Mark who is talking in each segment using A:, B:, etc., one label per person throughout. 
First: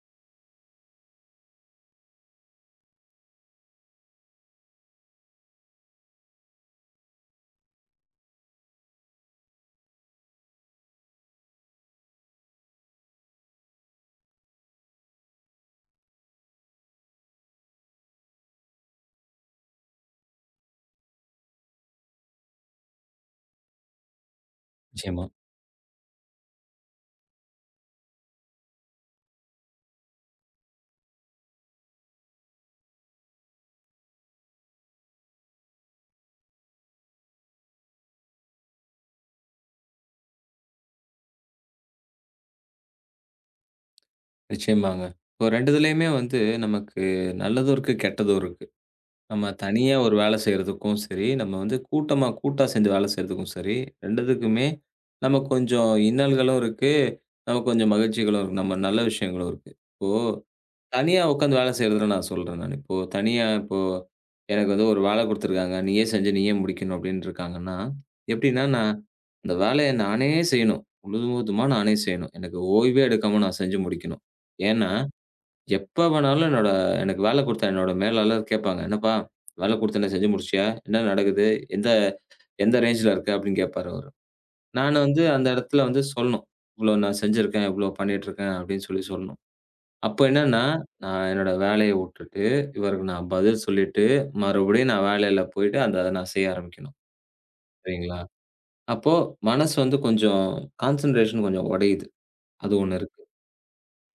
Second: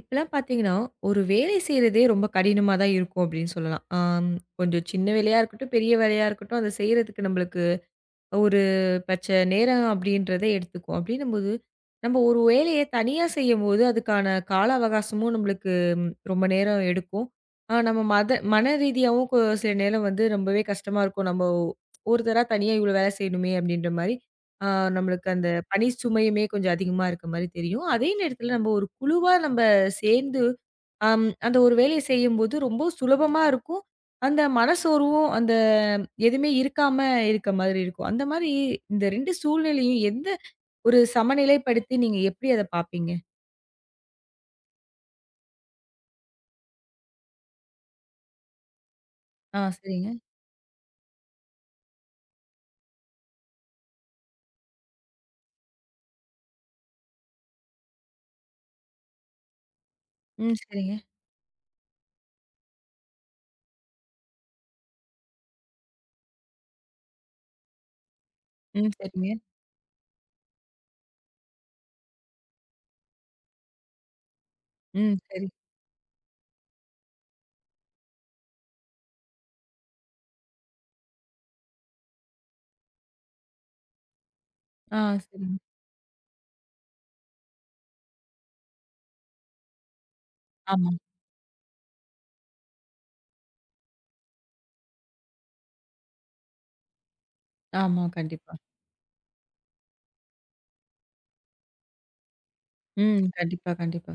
A: இப்பலாம் பார்த்தீங்கன்னா, ஒரு வேலை செய்றதே ரொம்ப கடினமா தான் இருக்கும் அப்படின்னு சொல்லலாம். ஆம், கொஞ்சம் சின்ன வேலையா இருக்கட்டும், பெரிய வேலையா இருக்கட்டும், அத செய்றதுக்கு நம்மளுக்கு ஒரு பச்ச நேரம் அப்படின்றத எடுத்துக்கும். அப்படின்னும்போது, நம்ம ஒரு வேலைய தனியா செய்யும்போது, அதுக்கான கால அவகாசமும் நம்மளுக்கு ரொம்ப நேரம் எடுக்கும். நம்ம மன ரீதியாவும் சில நேரம் வந்து ரொம்பவே கஷ்டமா இருக்கும். நம்ம ஒருத்தரா தனியா இவ்வளோ வேலை செய்யணுமே அப்படின்ற மாரி, ஆ
B: நிச்சயமா,
A: நம்மளுக்கு அந்த பணி சுமையுமே கொஞ்சம் அதிகமா இருக்க மாரி தெரியும். அதே நேரத்தில நம்ம ஒரு குழுவா நம்ம சேர்ந்து, அந்த ஒரு வேலைய செய்யும்போது ரொம்ப சுலபமா இருக்கும். அந்த மனசோர்வும் அந்த எதுவுமே இருக்காம இருக்க மாதிரி இருக்கும். அந்த மாரி இந்த 2 சூழ்நிலையும் எந்த ஒரு சமநிலைப்படுத்தி நீங்க எப்படி அத பார்ப்பீங்க?
B: நிச்சயமாங்க. இப்போ 2 இதுலயுமே வந்து நமக்கு நல்லதும் இருக்கு, கெட்டதும் இருக்கு. நம்ம
A: ஆ
B: தனியா
A: சரிங்க.
B: ஒரு வேலை செய்றதுக்கும் சரி, நம்ம வந்து கூட்டமா கூட்டா சேர்ந்து வேலை செய்றதுக்கும் சரி, 2துக்குமே நமக்கு கொஞ்சம் இன்னல்களும் இருக்கு, நமக்கு கொஞ்சம் மகிழ்ச்சிகளும் இருக்கு. நம்ம நல்ல விஷயங்களும் இருக்கு. இப்போ
A: ம் சரிங்க.
B: தனியா உட்காந்து வேலை செய்றத நான் சொல்றேன் நானு. இப்போ தனியா இப்போ எனக்கு வந்து ஒரு வேலை குடுத்துருக்காங்க. நீயே செஞ்சு நீயே முடிக்கணும் அப்டின்னு இருக்காங்கன்னா, எப்டின்னா
A: ம்
B: நான்
A: சரிங்க.
B: அந்த வேலைய நானே செய்யணும். முழுவதுமா நானே செய்யணும். எனக்கு ஓய்வே எடுக்காம நான் செஞ்சு முடிக்கணும். ஏன்னா,
A: ம் சரி.
B: எப்ப வேணாலும் என்னோட எனக்கு வேலை குடுத்த என்னோட மேலாளர் கேட்பாங்க. "என்னப்பா வேலை குடுத்தேனே செஞ்சு முடிச்சிட்டியா? என்ன நடக்குது? எந்த எந்த ரேஞ்ச்ல இருக்க?" அப்டின்னு கேட்பாரு அவரு.
A: ஆ
B: நான் வந்து அந்த
A: சரிங்க.
B: இடத்துல வந்து சொல்லணும். "இவ்ளோ நான் செஞ்சிருக்கேன், இவ்ளோ பண்ணிட்டுருக்கேன்" அப்டின்னு சொல்லி சொல்லணும். அப்ப என்னன்னா,
A: ஆமா,
B: நான் என்னோட வேலைய வுட்டுட்டு, இவருக்கு நான் பதில் சொல்லிட்டு, மறுபடியும் நான் வேலையில போயிட்டு அந்த அத நான் செய்ய ஆரம்பிக்கணும்.
A: ஆமா.
B: சரிங்களா?
A: கண்டிப்பா.
B: அப்போ மனசு வந்து கொஞ்சம் கான்சன்ட்ரேஷன் கொஞ்சம் உடையுது. அது ஒண்ணு இருக்கு.
A: ம். கண்டிப்பா, கண்டிப்பா.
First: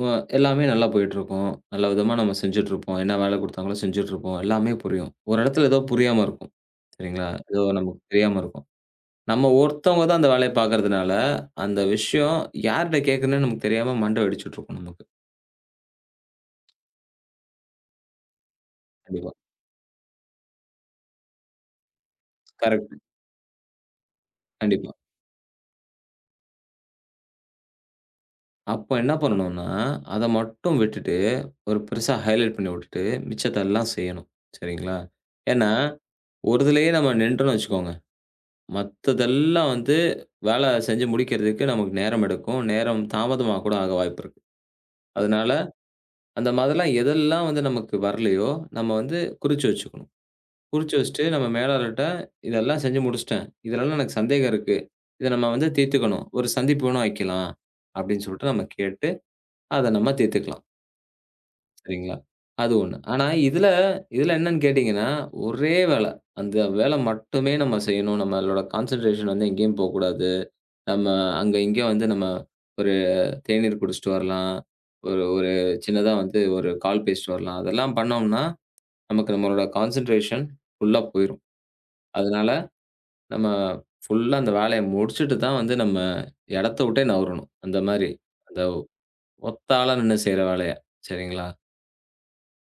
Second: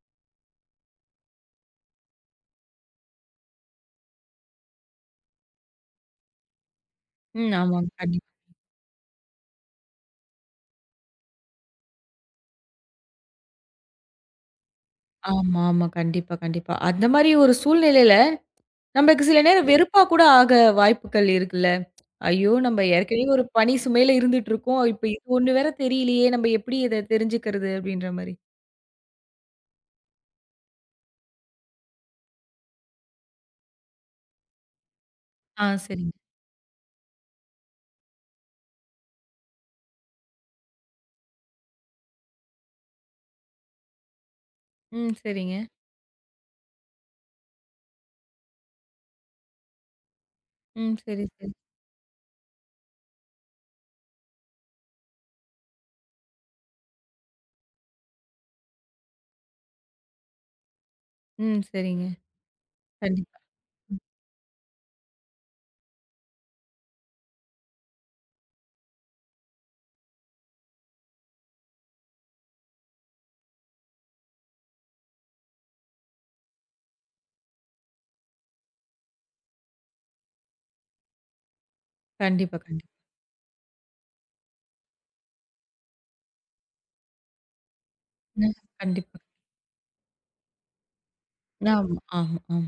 B: வ எல்லாமே நல்லா போயிட்டுருக்கும். நல்ல விதமா நம்ம செஞ்சுட்டுருப்போம். என்ன வேலை குடுத்தாங்களோ செஞ்சுட்டுருப்போம். எல்லாமே புரியும். ஒரு இடத்துல ஏதோ புரியாம இருக்கும். சரிங்களா?
A: ம்.
B: ஏதோ
A: ஆமாங்க.
B: நமக்கு
A: கண்டிப்பா.
B: தெரியாம இருக்கும். நம்ம ஒருத்தவங்க தான் அந்த வேலைய பார்க்கறதுனால, அந்த விஷயம் யார்ட்ட கேட்கணும்னு நமக்கு தெரியாம மண்ட வெடிச்சுட்டுருக்கும் நமக்கு.
A: ஆமா, ஆமா. கண்டிப்பா, கண்டிப்பா. அந்த மாரி ஒரு சூழ்நிலையில நமக்கு
B: கண்டிப்பா.
A: சில நேரம் வெறுப்பா கூட ஆக வாய்ப்புகள் இருக்குல்ல. ஐயோ! நம்ம
B: கரெக்ட்.
A: ஏற்கனவே ஒரு பணி சுமையில இருந்துட்டு இருக்கோம்.
B: கண்டிப்பா.
A: இப்ப இது ஒண்ணு வேற தெரியலையே! நம்ம எப்படி இத தெரிஞ்சுக்கிறது? அப்படின்ற மாரி.
B: அப்ப என்ன பண்ணணும்னா, அத மட்டும் விட்டுட்டு, ஒரு பெருசா ஹைலைட் பண்ணி விட்டுட்டு, மிச்சத்தெல்லாம் செய்யணும். சரிங்களா?
A: ஆ
B: ஏன்னா,
A: சரிங்க.
B: ஒரு இதுலயே நம்ம நின்ட்டோம்னு வச்சுக்கோங்க, மத்ததெல்லாம் வந்து வேல செஞ்சு முடிக்கிறதுக்கு நமக்கு நேரம் எடுக்கும். நேரம் தாமதமா கூட ஆக வாய்ப்பிருக்கு.
A: ம்
B: அதனால,
A: சரிங்க.
B: அந்த மாதிரிலாம் எதெல்லாம் வந்து நமக்கு வரலையோ, நம்ம வந்து குறிச்சு வச்சுக்கணும். குறிச்சு
A: ம். சரி,
B: வச்சுட்டு நம்ம
A: சரி.
B: மேலாளர்ட்ட, "இதெல்லாம் செஞ்சு முடிச்சுட்டேன். இதுலலாம் எனக்கு சந்தேகம் இருக்கு. இத நம்ம வந்து தீர்த்துக்கணும். ஒரு சந்திப்பு வேணா வைக்கலாம்." அப்படின்னு சொல்லிட்டு நம்ம கேட்டு, அத நம்ம தீர்த்துக்கலாம்.
A: ம். சரிங்க.
B: சரிங்களா? அது ஒண்ணு. ஆனா
A: கண்டிப்பா.
B: இதுல
A: ம்.
B: இதுல என்னன்னு கேட்டீங்கன்னா, ஒரே வேல. அந்த வேல மட்டுமே நம்ம செய்யணும். நம்மளோட கான்சன்ட்ரேஷன் வந்து எங்கேயும் போக்கூடாது. நம்ம அங்க இங்கேயும் வந்து நம்ம ஒரு தேநீர் குடிச்சிட்டு வரலாம். ஒரு ஒரு சின்னதா வந்து ஒரு கால் பேசிட்டு வரலாம். அதெல்லாம் பண்ணோம்னா, நமக்கு நம்மளோட கான்சன்ட்ரேஷன் ஃபுல்லா போயிரும். அதனால
A: கண்டிப்பா, கண்டிப்பா.
B: நம்ம ஃபுல்லா அந்த வேலைய முடிச்சுட்டு தான் வந்து நம்ம இடத்த விட்டே நகரணும். அந்த மாரி.
A: ம்.
B: அந்த
A: கண்டிப்பா.
B: ஒத்தாளா நின்னு செய்ற வேலைய. சரிங்களா?
A: ஆமா, ஆமா, ஆமா.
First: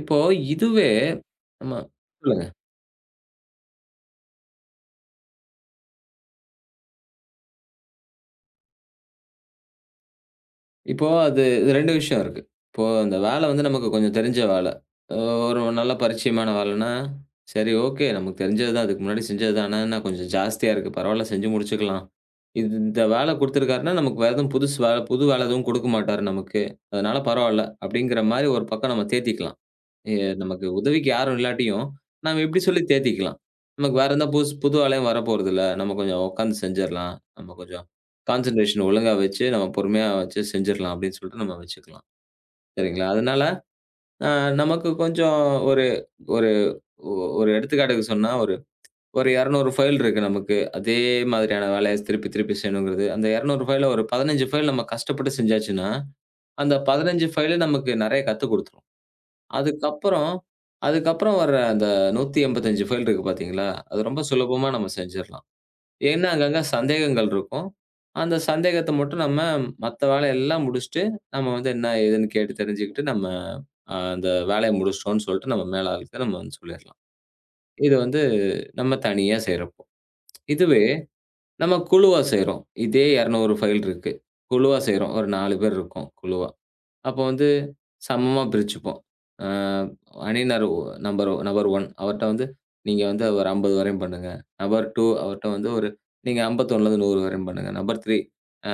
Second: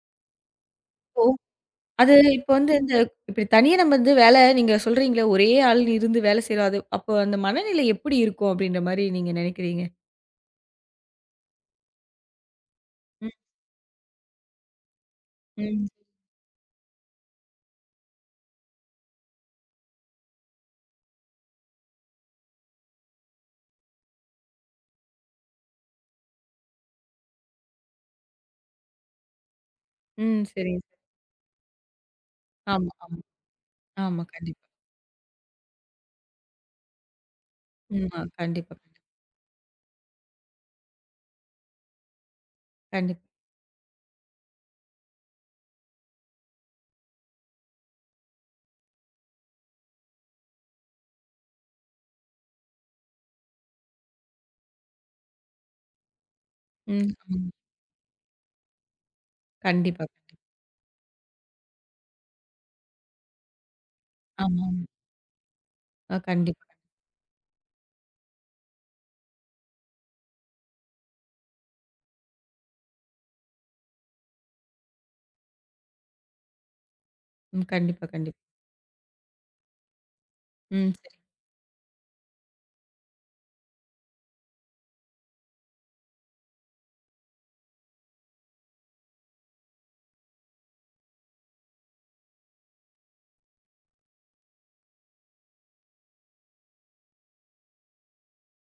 B: இப்போ இதுவே
A: இப்போ
B: நம்ம
A: அது இப்போ வந்து இந்த இப்படி தனியா நம்ம வந்து வேல நீங்க சொல்றீங்களே, ஒரே ஆள் இருந்து வேலை செய்றோம். அது அப்போ அந்த மனநிலை எப்படி இருக்கும்? அப்படின்ற மாரி நீங்க நெனைக்கிறீங்க?
B: இப்போ அது 2 விஷயம் இருக்கு. இப்போ அந்த
A: ம்,
B: வேலை வந்து நமக்கு கொஞ்சம் தெரிஞ்ச வேலை. அ ஒரு
A: ம்,
B: நல்ல பரிச்சயமான வேலைன்னா, சரி ஓகே நமக்கு தெரிஞ்சது தான். இதுக்கு முன்னாடி செஞ்சது தான். ஆனா என்ன கொஞ்சம் ஜாஸ்தியா இருக்கு. பரவால்ல செஞ்சு முடிச்சுக்கலாம். இது இந்த வேலை குடுத்துருக்காருன்னா, நமக்கு வேற எதுவும் புதுசு வேலை புது வேலை எதுவும் குடுக்க மாட்டாரு நமக்கு. அதனால பரவால்ல. அப்படிங்கிற மாரி ஒரு பக்கம் நம்ம தேத்திக்கலாம். எ
A: ம்.
B: நமக்கு
A: சரிங்க.
B: உதவிக்கு யாரும் இல்லாட்டியும், நம்ம இப்டி சொல்லி
A: ஆமா, ஆமா,
B: தேத்திக்கலாம். நமக்கு வேற
A: ஆமா.
B: எந்த புதுசு
A: கண்டிப்பா.
B: புது ஆளையும் வரப்போறதில்ல. நம்ம கொஞ்சம் உட்காந்து செஞ்சிரலாம். நம்ம கொஞ்சம்
A: ம். ஆ கண்டிப்பா,
B: கான்சன்ட்ரேஷன்
A: கண்டிப்பா.
B: ஒழுங்கா வச்சு, நம்ம பொறுமையா வச்சு செஞ்சிரலாம் அப்டின்னு சொல்லிட்டு நம்ம வச்சுக்கலாம். சரிங்களா?
A: கண்டிப்பா.
B: அதனால அ நமக்கு கொஞ்சம் ஒரு ஒரு ஒ- ஒரு எடுத்துக்காட்டுக்கு சொன்னா, ஒரு ஒரு 200 ஃபைல் இருக்கு நமக்கு. அதே மாதிரியான வேலைய திருப்பி திருப்பி செய்யணுங்கிறது. அந்த 200 ஃபைல்ல ஒரு 15 ஃபைல் நம்ம கஷ்டப்பட்டு செஞ்சாச்சுன்னா, அந்த
A: ம்.
B: 15
A: ஆமாங்க.
B: ஃபைலு நமக்கு நெறைய கத்துக் குடுத்துரும்.
A: கண்டிப்பா,
B: அதுக்கப்புறம்
A: கண்டிப்பா.
B: அதுக்கப்புறம் வர்ற அந்த 185 ஃபைல் இருக்கு பார்த்தீங்களா, அது ரொம்ப
A: ஆமா,
B: சுலபமா
A: ஆமா.
B: நம்ம செஞ்சிரலாம்.
A: ஆ
B: ஏன்னா, அங்கங்க
A: கண்டிப்பா.
B: சந்தேகங்கள் இருக்கும். அந்த சந்தேகத்த மட்டும் நம்ம மத்த வேலையெல்லாம் முடிச்சுட்டு, நம்ம வந்து என்ன ஏதுன்னு கேட்டு தெரிஞ்சுக்கிட்டு, நம்ம அந்த வேலைய முடிச்சிட்டோம்ன்னு சொல்லிட்டு நம்ம மேலாளுக்கு நம்ம வந்து சொல்லிரலாம்.
A: ம்.
B: இது
A: கண்டிப்பா,
B: வந்து
A: கண்டிப்பா.
B: நம்ம தனியா செய்றப்போ. இதுவே
A: ம். சரி.
B: நம்ம குழுவா செய்றோம். இதே 200 ஃபைல் இருக்கு. குழுவா செய்றோம். ஒரு 4 பேர் இருக்கோம் குழுவா. அப்போ வந்து சமமா பிரிச்சுப்போம். அ அணியினர் நம்பர் நபர் 1 அவர்ட்ட வந்து, நீங்க வந்து ஒரு 50 வரையும் பண்ணுங்க. நபர் 2 அவர்ட்ட வந்து ஒரு நீங்க 51லருந்து 100 வரையும் பண்ணுங்க. நபர் 3 அ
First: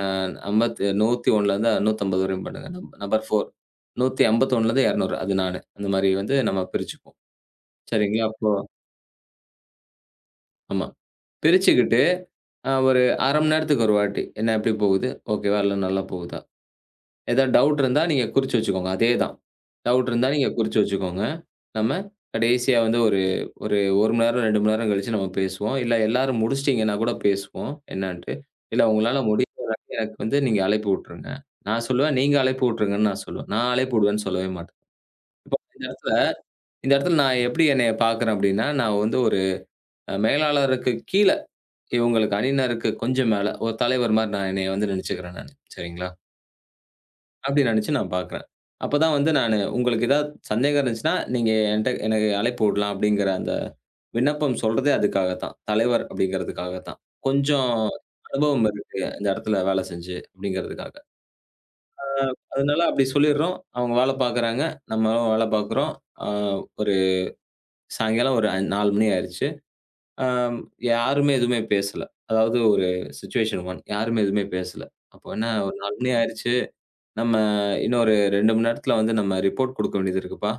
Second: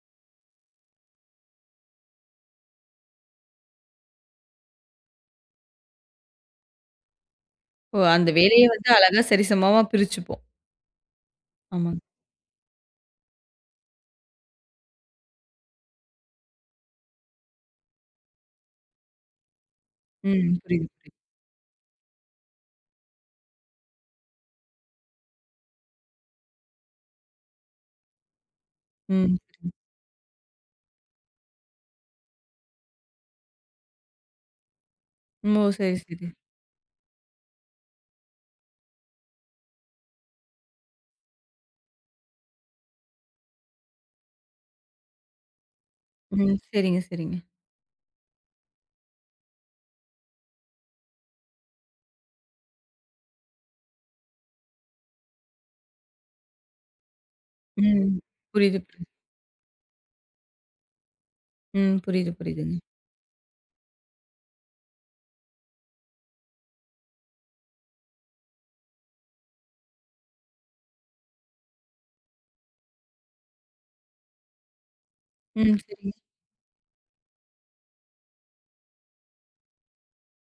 B: 101லருந்து 150 வரையும் பண்ணுங்க. நம்பர் 4 151லருந்து 200 அது நானு. அந்த மாரி வந்து நம்ம பிரிச்சுப்போம்.
A: ஓ!
B: சரிங்களா?
A: அந்த
B: அப்போ
A: வேலைய வந்து அழகா சரிசமமா பிரிச்சுப்போம்.
B: ஆமா.
A: ஆமாங்க.
B: பிரிச்சுக்கிட்டு ஒரு 1/2 மணி நேரத்துக்கு ஒரு வாட்டி, என்ன எப்படி போகுது? ஓகேவா? இல்ல நல்லா போகுதா? ஏதா டவுட் இருந்தா நீங்க குறிச்சு வச்சுக்கோங்க. அதேதான். டவுட் இருந்தா நீங்க
A: ம்.
B: குறிச்சு
A: புரியுது, புரியுது.
B: வச்சுக்கோங்க. நம்ம கடைசியா வந்து ஒரு ஒரு 1 மணி நேரம், 2 மணி நேரம் கழிச்சு நம்ம பேசுவோம். இல்ல எல்லாரும் முடிச்சுட்டீங்கன்னா கூட பேசுவோம் என்னான்ட்டு. இல்ல உங்களால
A: ம்.
B: முடியல எனக்கு வந்து நீங்க அழைப்பு விட்டுருங்க. நான் சொல்லுவேன், நீங்க அழைப்பு விட்டுருங்கன்னு நான் சொல்லுவேன். நான் அழைப்பு விடுவேன்னு சொல்லவே மாட்டேன். இப்போ
A: ஓ!
B: இந்த
A: சரி,
B: இடத்துல
A: சரி.
B: இந்த இடத்துல நான் எப்படி என்னைய பார்க்கிறேன் அப்படின்னா, நான் வந்து ஒரு மேலாளருக்கு கீழ இவங்களுக்கு அணியினருக்கு கொஞ்சம் மேல ஒரு தலைவர் மாரி நான் என்னைய வந்து நினைச்சுக்கிறேன் நானு. சரிங்களா?
A: ம். சரிங்க, சரிங்க.
B: அப்படி நெனச்சு நான் பாக்குறேன். அப்பதான் வந்து நானு உங்களுக்கு ஏதாவது சந்தேகம் இருந்துச்சுன்னா, நீங்க என்ட்ட எனக்கு அழைப்பு விடலாம் அப்படிங்கிற அந்த விண்ணப்பம் சொல்றதே அதுக்காக தான். தலைவர் அப்படிங்கிறதுக்காக தான். கொஞ்சம்
A: ம்.
B: அனுபவம்
A: புரியுது,
B: இருக்கு
A: புரியுது.
B: இந்த இடத்துல வேலை செஞ்சு அப்படிங்கிறதுக்காக.
A: ம்.
B: அ
A: புரியுது, புரியுதுங்க.
B: அதனால அப்படி சொல்லிடுறோம். அவங்க வேலை பாக்குறாங்க. நம்மளும் வேலை பாக்குறோம். அ ஒரு சாயங்காலம் ஒரு 4 மணி ஆயிருச்சு. அ யாருமே எதுவுமே பேசல. அதாவது ஒரு சிச்சுவேஷன் 1 யாருமே எதுவுமே பேசல. அப்போ என்ன ஒரு
A: ம்.
B: 4 மணி
A: சரிங்க.
B: ஆயிருச்சு. நம்ம இன்னொரு 2 மணி நேரத்துல வந்து நம்ம ரிப்போர்ட் குடுக்க வேண்டியது இருக்குப்பா.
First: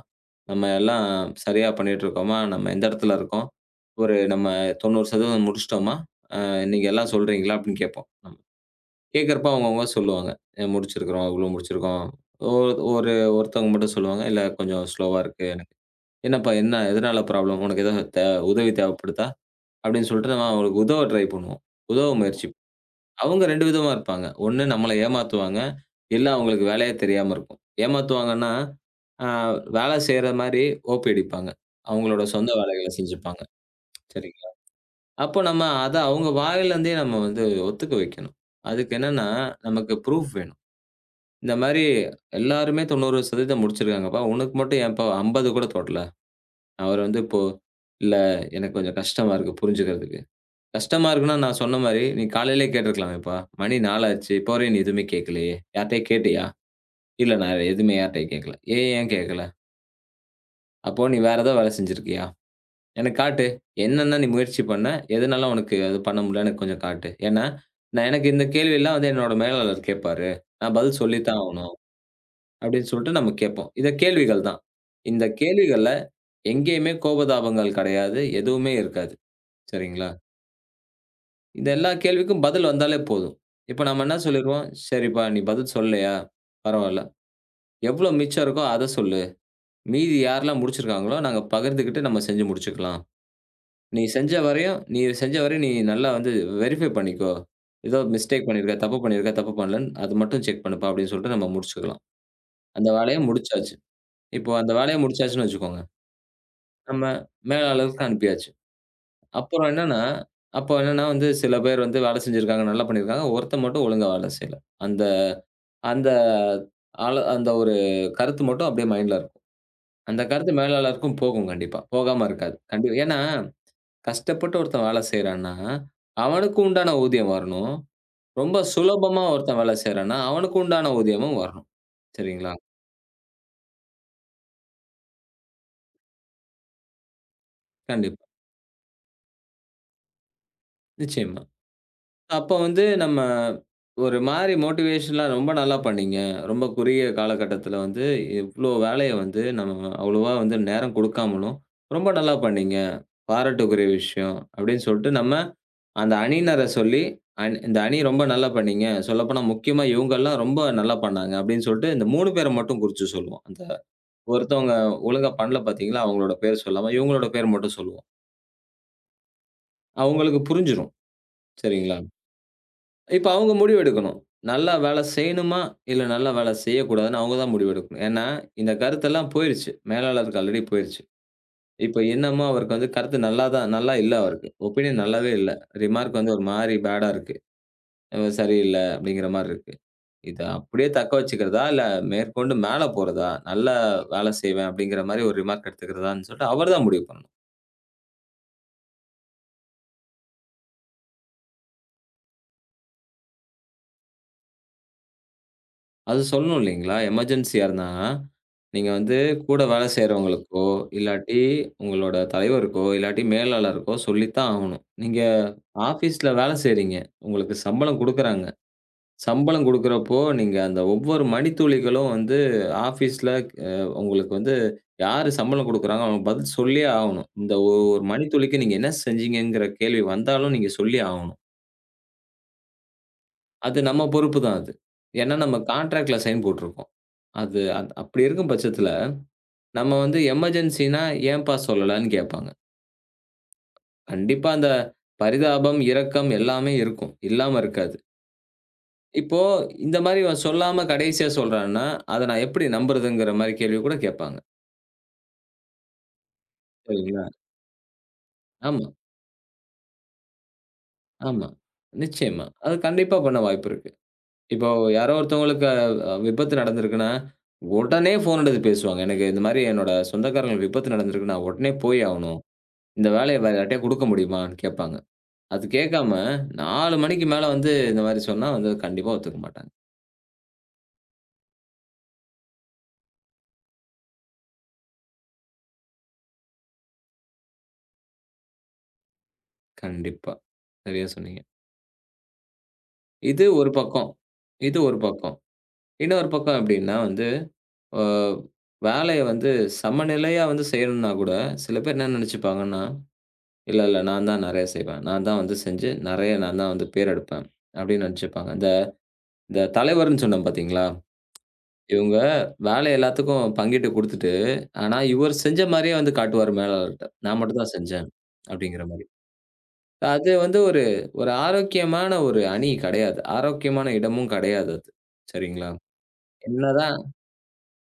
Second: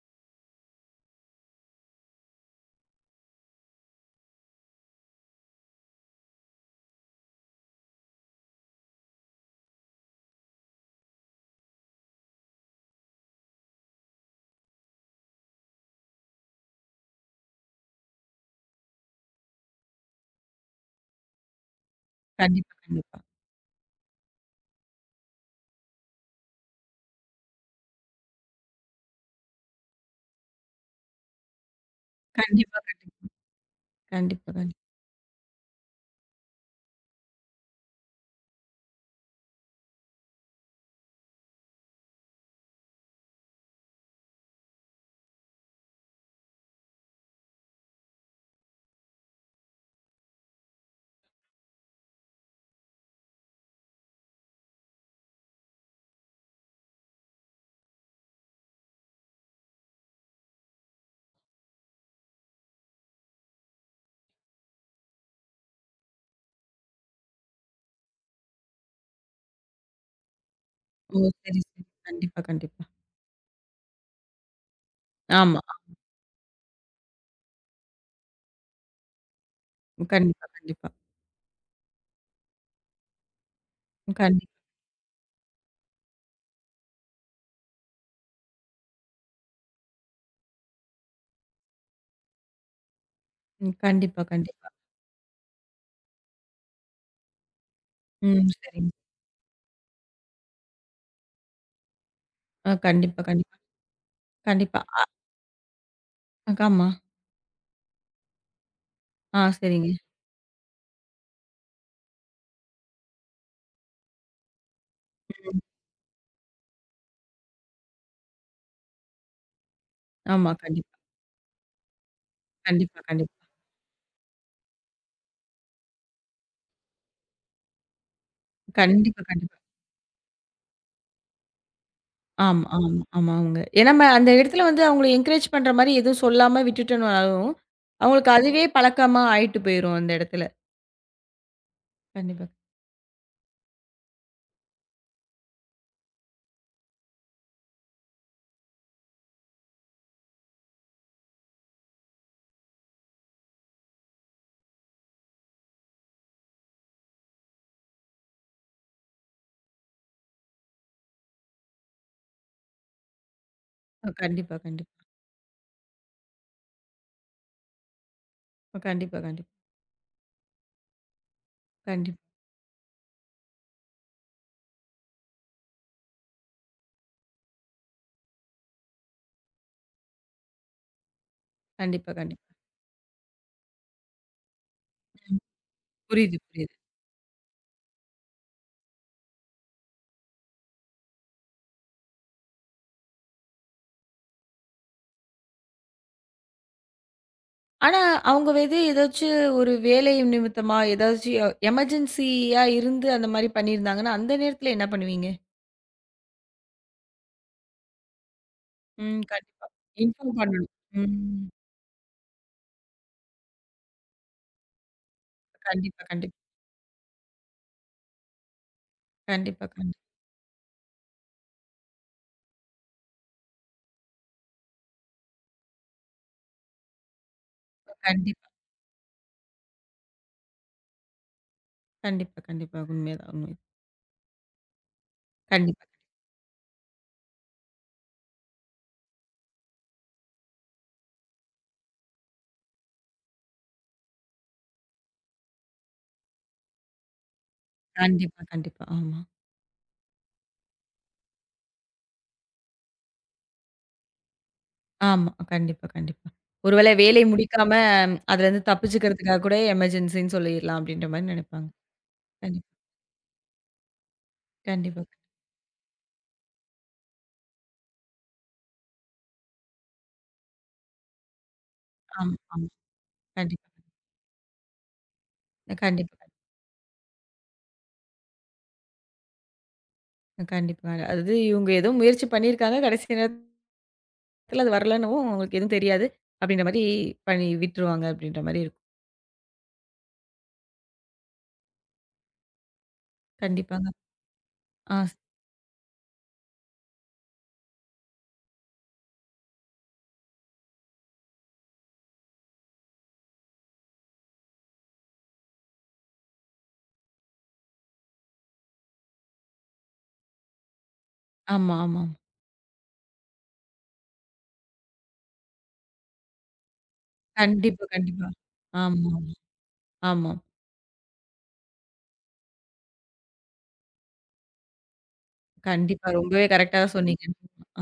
B: நம்ம எல்லாம் சரியா பண்ணிட்டுருக்கோமா? நம்ம எந்த இடத்துல இருக்கோம்? ஒரு நம்ம 90% முடிச்சுட்டோமா? நீங்க எல்லாம் சொல்றீங்களா? அப்படின்னு கேட்போம். நம்ம கேட்கிறப்ப அவங்கவங்க சொல்லுவாங்க. முடிச்சிருக்கிறோம், இவ்வளோ முடிச்சிருக்கோம். ஒ ஒரு ஒருத்தவங்க மட்டும் சொல்லுவாங்க, இல்ல கொஞ்சம் ஸ்லோவா இருக்கு எனக்கு. என்னப்பா என்ன? எதனால ப்ராப்ளம்? உனக்கு எதுவும் உதவி தேவைப்படுதா? அப்படின்னு சொல்லிட்டு நம்ம அவங்களுக்கு உதவ ட்ரை பண்ணுவோம். உதவ முயற்சி
A: கண்டிப்பா, கண்டிப்பா.
B: அவங்க 2 விதமா இருப்பாங்க. ஒண்ணு நம்மள ஏமாத்துவாங்க. இல்ல அவங்களுக்கு வேலையே தெரியாம இருக்கும். ஏமாத்துவாங்கன்னா, அ வேலை செய்ற மாரி ஓபி அடிப்பாங்க. அவங்களோட சொந்த
A: கண்டிப்பா,
B: வேலைகள செஞ்சுப்பாங்க.
A: கண்டிப்பா,
B: சரிங்களா?
A: கண்டிப்பா.
B: அப்போ நம்ம அத அவங்க வாயிலருந்தே நம்ம வந்து ஒத்துக்க வைக்கணும். அதுக்கு என்னன்னா, நமக்கு ப்ரூஃப் வேணும். இந்த மாரி எல்லாருமே 90% முடிச்சிருக்காங்கப்பா. உனக்கு மட்டும் ஏன்ப்பா 50 கூட தொடல? அவரு வந்து இப்போ, "இல்ல எனக்கு கொஞ்சம் கஷ்டமா இருக்கு புரிஞ்சுக்கிறதுக்கு." கஷ்டமா இருக்குன்னா, நான் சொன்ன மாரி, நீ காலையிலே கேட்டுருக்கலாமேப்பா! மணி 4 ஆச்சு. இப்போ வரையும் நீ எதுவுமே கேட்கலையே! யார்ட்டயும் கேட்டியா? இல்ல நான் எதுவுமே யார்ட்டயும் கேட்கல. ஏன், ஏன் கேட்கல? அப்போ நீ வேற ஏதாவது வேலை செஞ்சிருக்கியா? எனக்கு காட்டு. என்னென்ன நீ முயற்சி பண்ண? எதனால உனக்கு அது பண்ண முடியல? எனக்கு கொஞ்சம் காட்டு. ஏன்னா, நான் எனக்கு இந்த கேள்வியெல்லாம் வந்து என்னோட மேலாளர் கேட்பாரு. நான் பதில்
A: ஓ!
B: சொல்லி தான்
A: சரி,
B: ஆகணும்.
A: சரி. கண்டிப்பா, கண்டிப்பா.
B: அப்படின்னு சொல்லிட்டு நம்ம கேட்போம். இத கேள்விகள் தான். இந்த
A: ஆமா.
B: கேள்விகள்ல எங்கேயுமே கோபதாபங்கள் கிடையாது. எதுவுமே இருக்காது. சரிங்களா?
A: கண்டிப்பா, கண்டிப்பா.
B: இந்த எல்லா கேள்விக்கும் பதில் வந்தாலே போதும். இப்ப நம்ம என்ன
A: கண்டி
B: சொல்லிருவோம், "சரிப்பா நீ பதில் சொல்லலையா? பரவால்ல. எவ்ளோ மிச்சம் இருக்கோ அத சொல்லு. மீதி யாரெல்லாம் முடிச்சிருக்காங்களோ, நாங்க பகிர்ந்துக்கிட்டு நம்ம செஞ்சு முடிச்சுக்கலாம்.
A: ம்.
B: நீ
A: கண்டிப்பா,
B: செஞ்ச
A: கண்டிப்பா.
B: வரையும் நீ செஞ்ச வரையும் நீ நல்லா வந்து வெரிஃபை பண்ணிக்கோ. ஏதோ மிஸ்டேக்
A: ம்.
B: பண்ணியிருக்க,
A: சரிங்க.
B: தப்பு பண்ணியிருக்க, தப்பு பண்ணலன்னு அது மட்டும் செக் பண்ணுப்பா" அப்படின்னு சொல்லிட்டு நம்ம முடிச்சுக்கலாம்.
A: ஆ
B: அந்த வேலைய
A: கண்டிப்பா, கண்டிப்பா.
B: முடிச்சாச்சு. இப்போ அந்த
A: கண்டிப்பா.
B: வேலைய முடிச்சாச்சுன்னு வச்சுக்கோங்க.
A: ஆமா.
B: நம்ம மேலாளருக்கு அனுப்பியாச்சு.
A: ஆ
B: அப்புறம்
A: சரிங்க.
B: என்னன்னா, அப்போ என்னன்னா வந்து சில பேர் வந்து வேலை செஞ்சிருக்காங்க, நல்லா பண்ணியிருக்காங்க. ஒருத்தன் மட்டும் ஒழுங்கா வேலை செய்யல. அந்த
A: ம்.
B: அந்த ஆள அந்த ஒரு கருத்து மட்டும் அப்படியே மைண்ட்ல இருக்கும். அந்த
A: ஆமா.
B: கருத்து
A: கண்டிப்பா,
B: மேலாளருக்கும் போகும் கண்டிப்பா. போகாம இருக்காது. கண்டிப்பா
A: கண்டிப்பா,
B: ஏன்னா,
A: கண்டிப்பா.
B: கஷ்டப்பட்டு ஒருத்தன் வேலை செய்றான்னா, அவனுக்கு உண்டான ஊதியம் வரணும். ரொம்ப
A: கண்டிப்பா,
B: சுலபமா
A: கண்டிப்பா.
B: ஒருத்தன் வேலை செய்றான்னா, அவனுக்கு உண்டான ஊதியமும் வரணும். சரிங்களா?
A: ஆமா, ஆமா, ஆமா. அவங்க ஏன்னா நம்ம அந்த இடத்துல வந்து அவங்கள என்கரேஜ் பண்ற மாரி எதுவும் சொல்லாம விட்டுட்டோம்னாலும்,
B: கண்டிப்பா.
A: அவங்களுக்கு அதுவே பழக்கமா ஆயிட்டு போயிரும் அந்த இடத்துல.
B: நிச்சயமா.
A: கண்டிப்பா.
B: அப்ப வந்து நம்ம ஒரு மாரி மோட்டிவேஷன்லா ரொம்ப நல்லா பண்ணீங்க. ரொம்ப குறுகிய காலகட்டத்தில வந்து இவ்ளோ வேலைய வந்து நம்ம அவ்வளவா வந்து நேரம் குடுக்காமலும், ரொம்ப நல்லா பண்ணீங்க. பாராட்டுக்குரிய விஷயம் அப்படின்னு சொல்ட்டு நம்ம அந்த அணியினர சொல்லி, இந்த அணி ரொம்ப நல்லா பண்ணீங்க. சொல்லப்போனா முக்கியமா இவங்கலாம் ரொம்ப நல்லா பண்ணாங்க அப்படின்னு சொல்ட்டு இந்த 3 பேர மட்டும் குறிச்சு சொல்லுவோம். அந்த
A: கண்டிப்பா,
B: ஒருத்தவங்க
A: கண்டிப்பா.
B: ஒழுங்கா பண்ணல பார்த்தீங்களா? அவங்களோட பேர் சொல்லாம இவங்களோட பேர் மட்டும் சொல்லுவோம்.
A: கண்டிப்பா, கண்டிப்பா.
B: அவங்களுக்கு புரிஞ்சிரும். சரிங்களா?
A: கண்டிப்பா,
B: இப்ப அவங்க முடிவு எடுக்கணும். நல்லா வேலை செய்யணுமா? இல்ல நல்லா வேலை செய்யக்கூடாதுன்னு அவங்க தான் முடிவு எடுக்கணும். ஏன்னா, இந்த கருத்தெல்லாம் போயிருச்சு. மேலாளருக்கு ஆல்ரெடி போயிருச்சு. இப்ப
A: கண்டிப்பா,
B: என்னமோ
A: கண்டிப்பா.
B: அவருக்கு வந்து கருத்து நல்லா தான் நல்லா இல்ல அவருக்கு. ஒப்பீனியன் நல்லாவே இல்ல. ரிமார்க் வந்து
A: புரியுது,
B: ஒரு
A: புரியுது.
B: மாரி பேடா இருக்கு. சரியில்ல அப்படிங்கிற மாரி இருக்கு. இத அப்படியே தக்க வச்சுக்கிறதா? இல்ல மேற்கொண்டு மேல போறதா? நல்லா வேலை செய்வேன் அப்படிங்கிற மாரி ஒரு ரிமார்க் எடுத்துக்கிறதான்னு சொல்லிட்டு அவர் தான் முடிவு பண்ணணும்.
A: ஆனா அவங்க வந்து ஏதாச்சும் ஒரு வேலை நிமித்தமா ஏதாச்சும் எமர்ஜென்சியா இருந்து அந்த மாரி பண்ணியிருந்தாங்கன்னா, அந்த நேரத்துல என்ன பண்ணுவீங்க?
B: அது சொல்லணும் இல்லைங்களா? எமர்ஜென்சியா இருந்தா, நீங்க வந்து
A: ம்.
B: கூட
A: கண்டிப்பா.
B: வேலை
A: இன்ஃபார்ம்
B: செய்றவங்களுக்கோ,
A: பண்ணணும்.
B: இல்லாட்டி
A: ம்.
B: உங்களோட தலைவருக்கோ, இல்லாட்டி மேலாளருக்கோ சொல்லித்தான் ஆகணும். நீங்க
A: கண்டிப்பா,
B: ஆஃபீஸ்ல
A: கண்டிப்பா.
B: வேலை செய்றீங்க. உங்களுக்கு சம்பளம் குடுக்குறாங்க. சம்பளம்
A: கண்டிப்பா, கண்டிப்பா.
B: குடுக்குறப்போ, நீங்க அந்த ஒவ்வொரு மணித்துளிகளும் வந்து ஆஃபீஸ்ல அ உங்களுக்கு வந்து யாரு சம்பளம் குடுக்குறாங்க, அவங்க பதில் சொல்லியே ஆகணும். இந்த ஒரு
A: கண்டிப்பா,
B: மணித்துளிக்கு நீங்க என்ன செஞ்சீங்கங்கிற கேள்வி வந்தாலும் நீங்க சொல்லியே ஆகணும்.
A: கண்டிப்பா, கண்டிப்பா. உண்மைதான், உண்மை.
B: அது நம்ம பொறுப்பு தான் அது. ஏன்னா நம்ம
A: கண்டிப்பா.
B: கான்ட்ராக்ட்ல சைன் போட்டுருக்கோம். அது அப்படி இருக்கும் பட்சத்தில, நம்ம வந்து எமர்ஜென்சின்னா ஏன்பா சொல்லலன்னு கேட்பாங்க. கண்டிப்பா அந்த பரிதாபம், இரக்கம் எல்லாமே இருக்கும். இல்லாம இருக்காது.
A: கண்டிப்பா, கண்டிப்பா. ஆமா.
B: இப்போ இந்த மாரி இவன் சொல்லாம கடைசியா சொல்றான்னா, அத நான் எப்படி நம்புறதுங்கிற மாரி கேள்வி கூட கேட்பாங்க.
A: ஆமா. கண்டிப்பா, கண்டிப்பா. ஒருவேளை வேலை
B: சரிங்களா?
A: முடிக்காம அதுலருந்து
B: ஆமா,
A: தப்பிச்சுக்கிறதுக்காக கூட எமர்ஜென்சின்னு சொல்லிர்லாம் அப்படின்ற மாரி
B: ஆமா.
A: நினைப்பாங்க.
B: நிச்சயமா.
A: கண்டிப்பா,
B: அது கண்டிப்பா பண்ண வாய்ப்பு இருக்கு. இப்போ
A: கண்டிப்பா.
B: யாரோ ஒருத்தவங்களுக்கு விபத்து நடந்திருக்குன்னா, உடனே ஃபோன் எடுத்து பேசுவாங்க. எனக்கு இந்த மாரி என்னோட சொந்தக்காரங்களுக்கு விபத்து நடந்திருக்கு. நான் உடனே போய்
A: ஆமா,
B: ஆவணும்.
A: ஆமா.
B: இந்த வேலைய வேற
A: கண்டிப்பா.
B: யார்ட்டயா குடுக்க முடியுமான்னு கேட்பாங்க. அது கேட்காம
A: கண்டிப்பா,
B: 4 மணிக்கு மேல வந்து இந்த மாரி சொன்னா வந்து கண்டிப்பா ஒத்துக்க மாட்டாங்க.
A: கண்டிப்பா. அதாவது இவங்க ஏதோ முயற்சி பண்ணியிருக்காங்க. கடைசி நேரத்துல அது வரலன்னவும் அவங்களுக்கு எதுவும் தெரியாது. அப்படின்ற மாரி பண்ணி விட்டுருவாங்க அப்படின்ற மாரி இருக்கும்.
B: கண்டிப்பா. சரியா சொன்னீங்க. இது ஒரு
A: கண்டிப்பாங்க.
B: பக்கம். இது
A: ஆ
B: ஒரு பக்கம். இன்னொரு பக்கம் எப்படின்னா வந்து, அ வேலைய வந்து சமநிலையா வந்து செய்யணும்னா கூட, சில பேர் என்ன நெனச்சுப்பாங்கன்னா, "இல்ல, இல்ல நான் தான் நெறைய செய்வேன். நான் தான் வந்து செஞ்சு நெறைய நான் தான் வந்து பேர் எடுப்பேன்." அப்படின்னு நெனச்சுப்பாங்க. இந்த இந்த தலைவர்ன்னு சொன்னேன் பார்த்தீங்களா?
A: ஆமா, ஆமா.
B: இவங்க வேலை எல்லாத்துக்கும் பங்கிட்டு குடுத்துட்டு, ஆனா இவர் செஞ்ச மாரியே வந்து காட்டுவாரு மேலாளர்ட்ட. "நான் மட்டும் தான்
A: கண்டிப்பா,
B: செஞ்சேன்."
A: கண்டிப்பா.
B: அப்படிங்கிற மாரி.
A: ஆமா,
B: அது
A: ஆமா.
B: வந்து ஒரு ஒரு ஆரோக்கியமான ஒரு அணி கெடையாது. ஆரோக்கியமான இடமும் கெடையாது அது. சரிங்களா?
A: கண்டிப்பா. ரொம்பவே கரெக்ட்டா
B: என்னதான்
A: சொன்னீங்க.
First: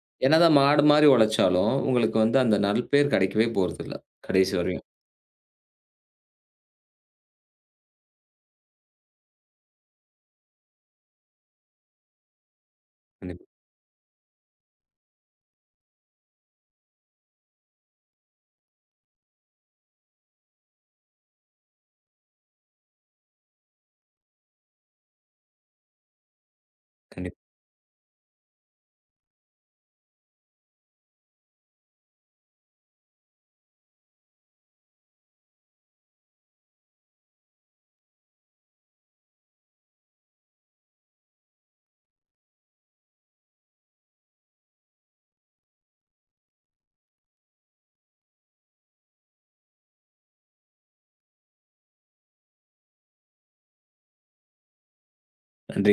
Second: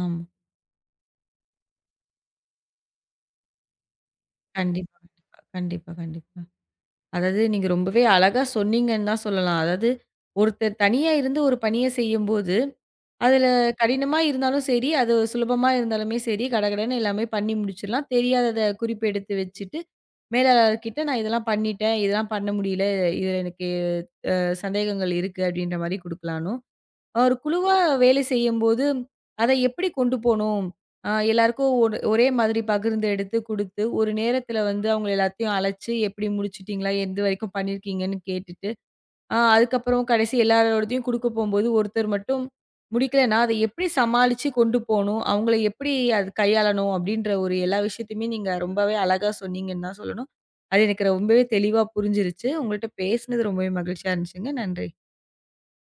A: ஆமா.
B: என்னதான் மாடு மாரி உழைச்சாலும், உங்களுக்கு வந்து அந்த நற்பேர் கெடைக்கவே போறதில்ல. கடைசி வரையும்.
A: கண்டிப்பா, கண்டிப்பா. கண்டிப்பா, கண்டிப்பா. அதாவது நீங்க ரொம்பவே அழகா சொன்னீங்கன்னு தான் சொல்லலாம். அதாவது ஒருத்தர் தனியா இருந்து ஒரு பணிய செய்யும்போது,
B: கண்டிப்பா,
A: அதுல கடினமா இருந்தாலும் சரி, அது சுலபமா இருந்தாலுமே சரி, கடகடன்னு எல்லாமே பண்ணி முடிச்சிடலாம். தெரியாதத குறிப்பெடுத்து வச்சுட்டு, மேலாளர்கிட்ட நான் இதெல்லாம் பண்ணிட்டேன், இதெல்லாம் பண்ண முடியல, இதுல எனக்கு சந்தேகங்கள் இருக்கு அப்படின்ற மாரி குடுக்கலானும். ஒரு
B: கண்டிப்பா.
A: குழுவா வேலை செய்யும்போது, அதை எப்படி கொண்டு போணும்? எல்லாருக்கும் ஒரே மாதிரி பகிர்ந்து எடுத்து குடுத்து, ஒரு நேரத்தில வந்து அவங்க எல்லாத்தையும் அழைச்சு, எப்படி முடிச்சுட்டீங்களா? எந்த வரைக்கும் பண்ணியிருக்கீங்கன்னு கேட்டுட்டு, அதுக்கப்புறம் கடைசி எல்லாரோடதையும் குடுக்க போம்போது, ஒருத்தர் மட்டும் முடிக்கலன்னா, அதை எப்படி சமாளிச்சு கொண்டு போணும்? அவங்கள எப்படி அது கையாளணும்? அப்படின்ற ஒரு எல்லா விஷயத்தையுமே நீங்க ரொம்பவே அழகா சொன்னீங்கன்னு தான் சொல்லணும். அது எனக்கு ரொம்பவே தெளிவா புரிஞ்சிருச்சு. உங்கள்ட்ட பேசினது ரொம்பவே மகிழ்ச்சியா இருந்துச்சுங்க. நன்றி.
B: நன்றி.